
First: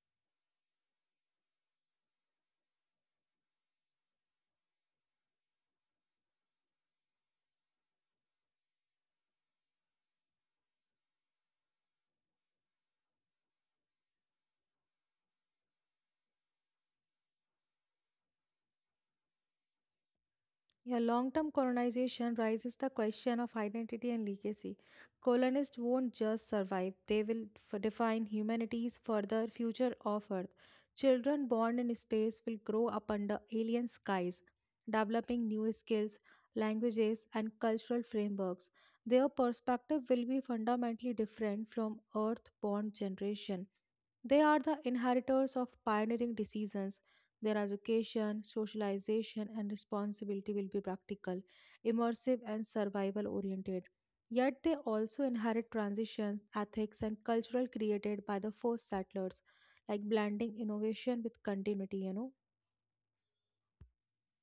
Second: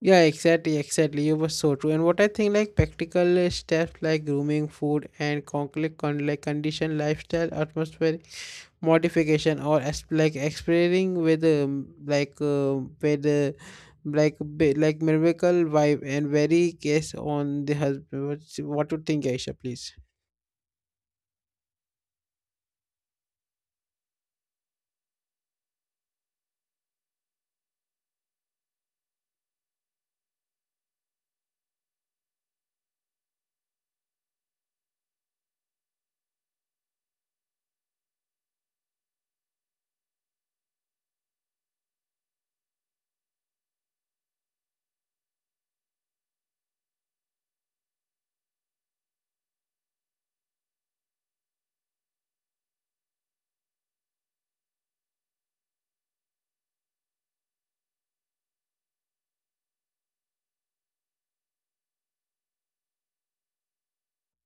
Speaker 1: Yeah, exactly, exactly. You were so true. And what I think, like practical steps like grooming, food, and concrete condition, lifestyle, atmosphere modification, or exploring with with uh, like miracle vibe and very case on the husband. What to think, Aisha? Please.
Speaker 2: Yeah, long term colonization raises the question of identity and legacy. Colonists won't just survive, they will define humanity's further future of Earth. Children born in space will grow up under alien skies, developing new skills, languages, and cultural frameworks. Their perspective will be fundamentally different from Earth born generation. They are the inheritors of pioneering decisions. Their education, socialization, and responsibility will be practical, immersive, and survival oriented. Yet they also inherit transitions, ethics, and cultural created by the first settlers, like blending innovation with continuity, you know.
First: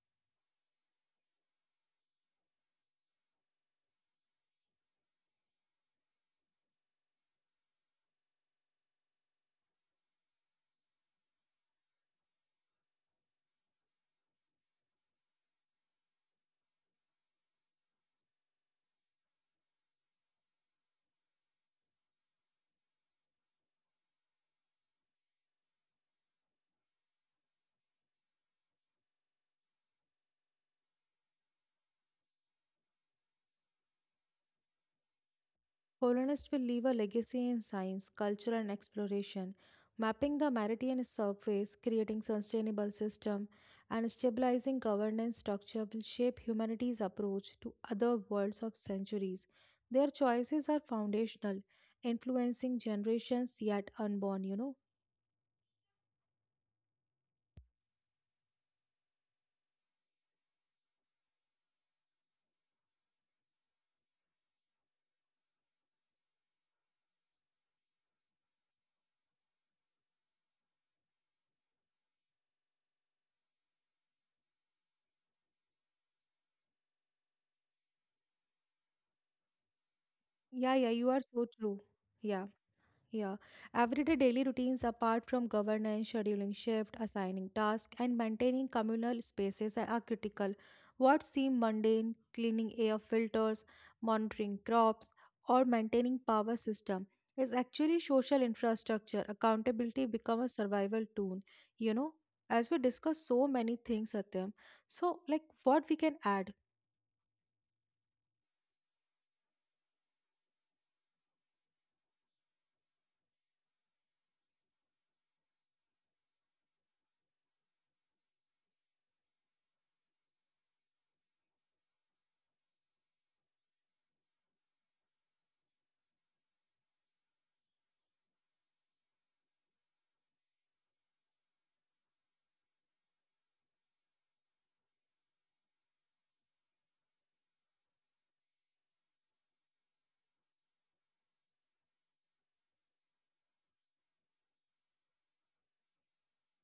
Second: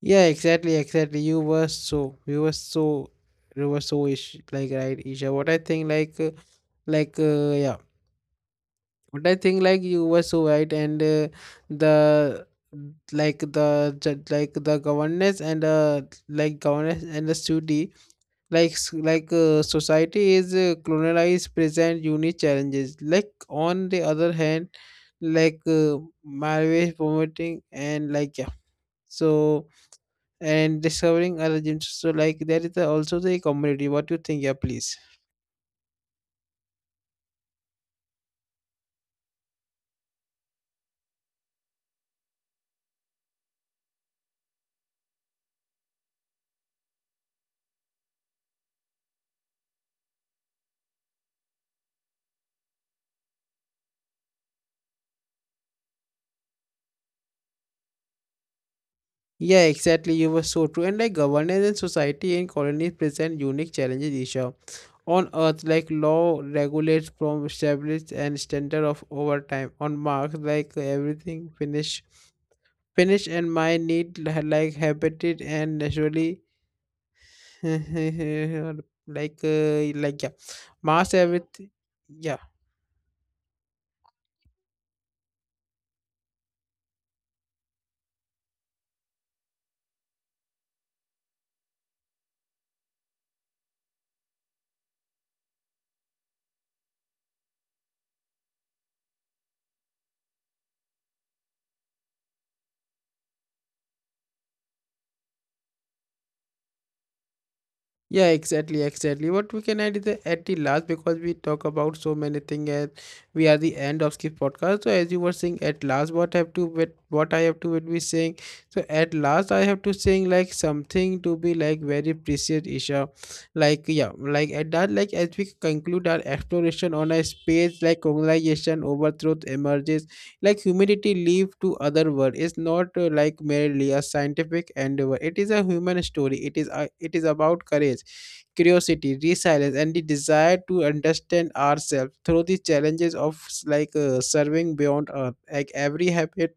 Speaker 1: Yeah, exactly, exactly. You were so you were so you were so ish like right, Isha. What I think, like yeah. But I think like you were so right, and the the governance and governance and the study like society is colonized present unique challenges. Like on the other hand, like uh, marriage promoting and like yeah, so and discovering other gems. So like there is the also the community. What do you think? Yeah, please.
Speaker 2: Colonists will leave a legacy in science, culture, and exploration, mapping the Meridian surface, creating sustainable system, and stabilizing governance structure will shape humanity's approach to other worlds of centuries. Their choices are foundational, influencing generations yet unborn, you know?
Speaker 1: Yeah, exactly. You were so true. And like governance and society and colonies present unique challenges, Isha. On Earth, like law regulates from established and standard of over time. On Mars, like everything finish and my need habitat and naturally like yeah.
Speaker 2: Yeah, yeah, you
Speaker 1: Mars
Speaker 2: are so
Speaker 1: everything
Speaker 2: true.
Speaker 1: yeah.
Speaker 2: Yeah. Yeah, everyday daily routines apart from governance, scheduling shift, assigning tasks, and maintaining communal spaces are critical. What seem mundane, cleaning air filters, monitoring crops, or maintaining power system is actually social infrastructure. Accountability become a survival tool. You know, as we discuss so many things, Satyam. So, like, what we can add?
Speaker 1: Yeah, exactly, exactly. What we can add is the at the last, because we talk about so many things and we are the end of this podcast. So as you were saying at last, what have to what I have to would be saying. So at last, I have to saying like something to be like very precious, Isha. Like yeah, like at that, like as we conclude our exploration on a space like colonization overthrow emerges like humanity leave to other world is not like merely a scientific endeavor. It is a human story. It is about courage, curiosity, resilience, and the desire to understand ourselves through the challenges of serving beyond earth. Like every habit,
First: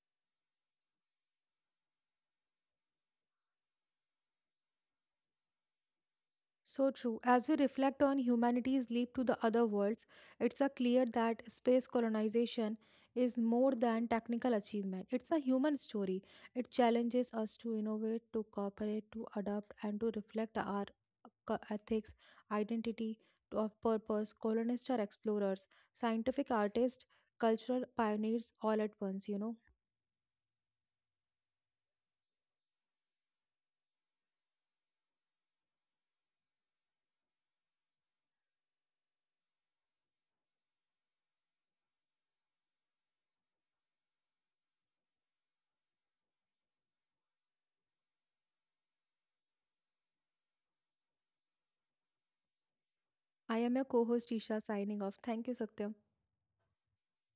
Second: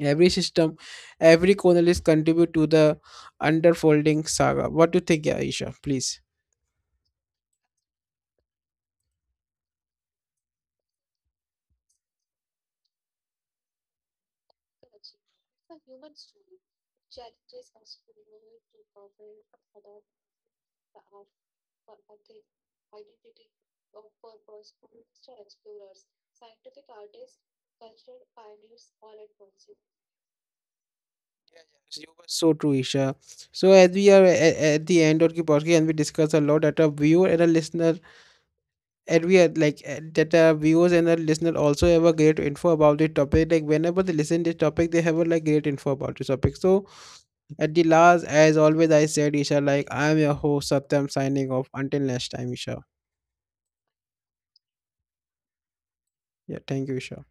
Speaker 1: every system, every corner is contribute to the underfolding saga. What do you think, Aisha? Please.
Speaker 2: So true. As we reflect on humanity's leap to the other worlds, it's a clear that space colonization is more than technical achievement. It's a human story. It challenges us to innovate, to cooperate, to adapt, and to reflect our ethics, identity of purpose. Colonists are explorers, scientific artists, cultural pioneers all at once, you know.
Speaker 1: Yeah, yeah, you were so true, Isha. So as we are at the end of the podcast and we discuss a lot at a viewer and a listener, and we are that our viewers and our listener also have a great info about the topic. Like whenever they listen this topic, they have a like great info about this topic. So at the last, as always I said, Isha, like I am your host Satyam signing off. Until next time, Isha.
Speaker 2: I am your co-host Isha signing off. Thank you, Satyam.
Speaker 1: Yeah, thank you, Isha.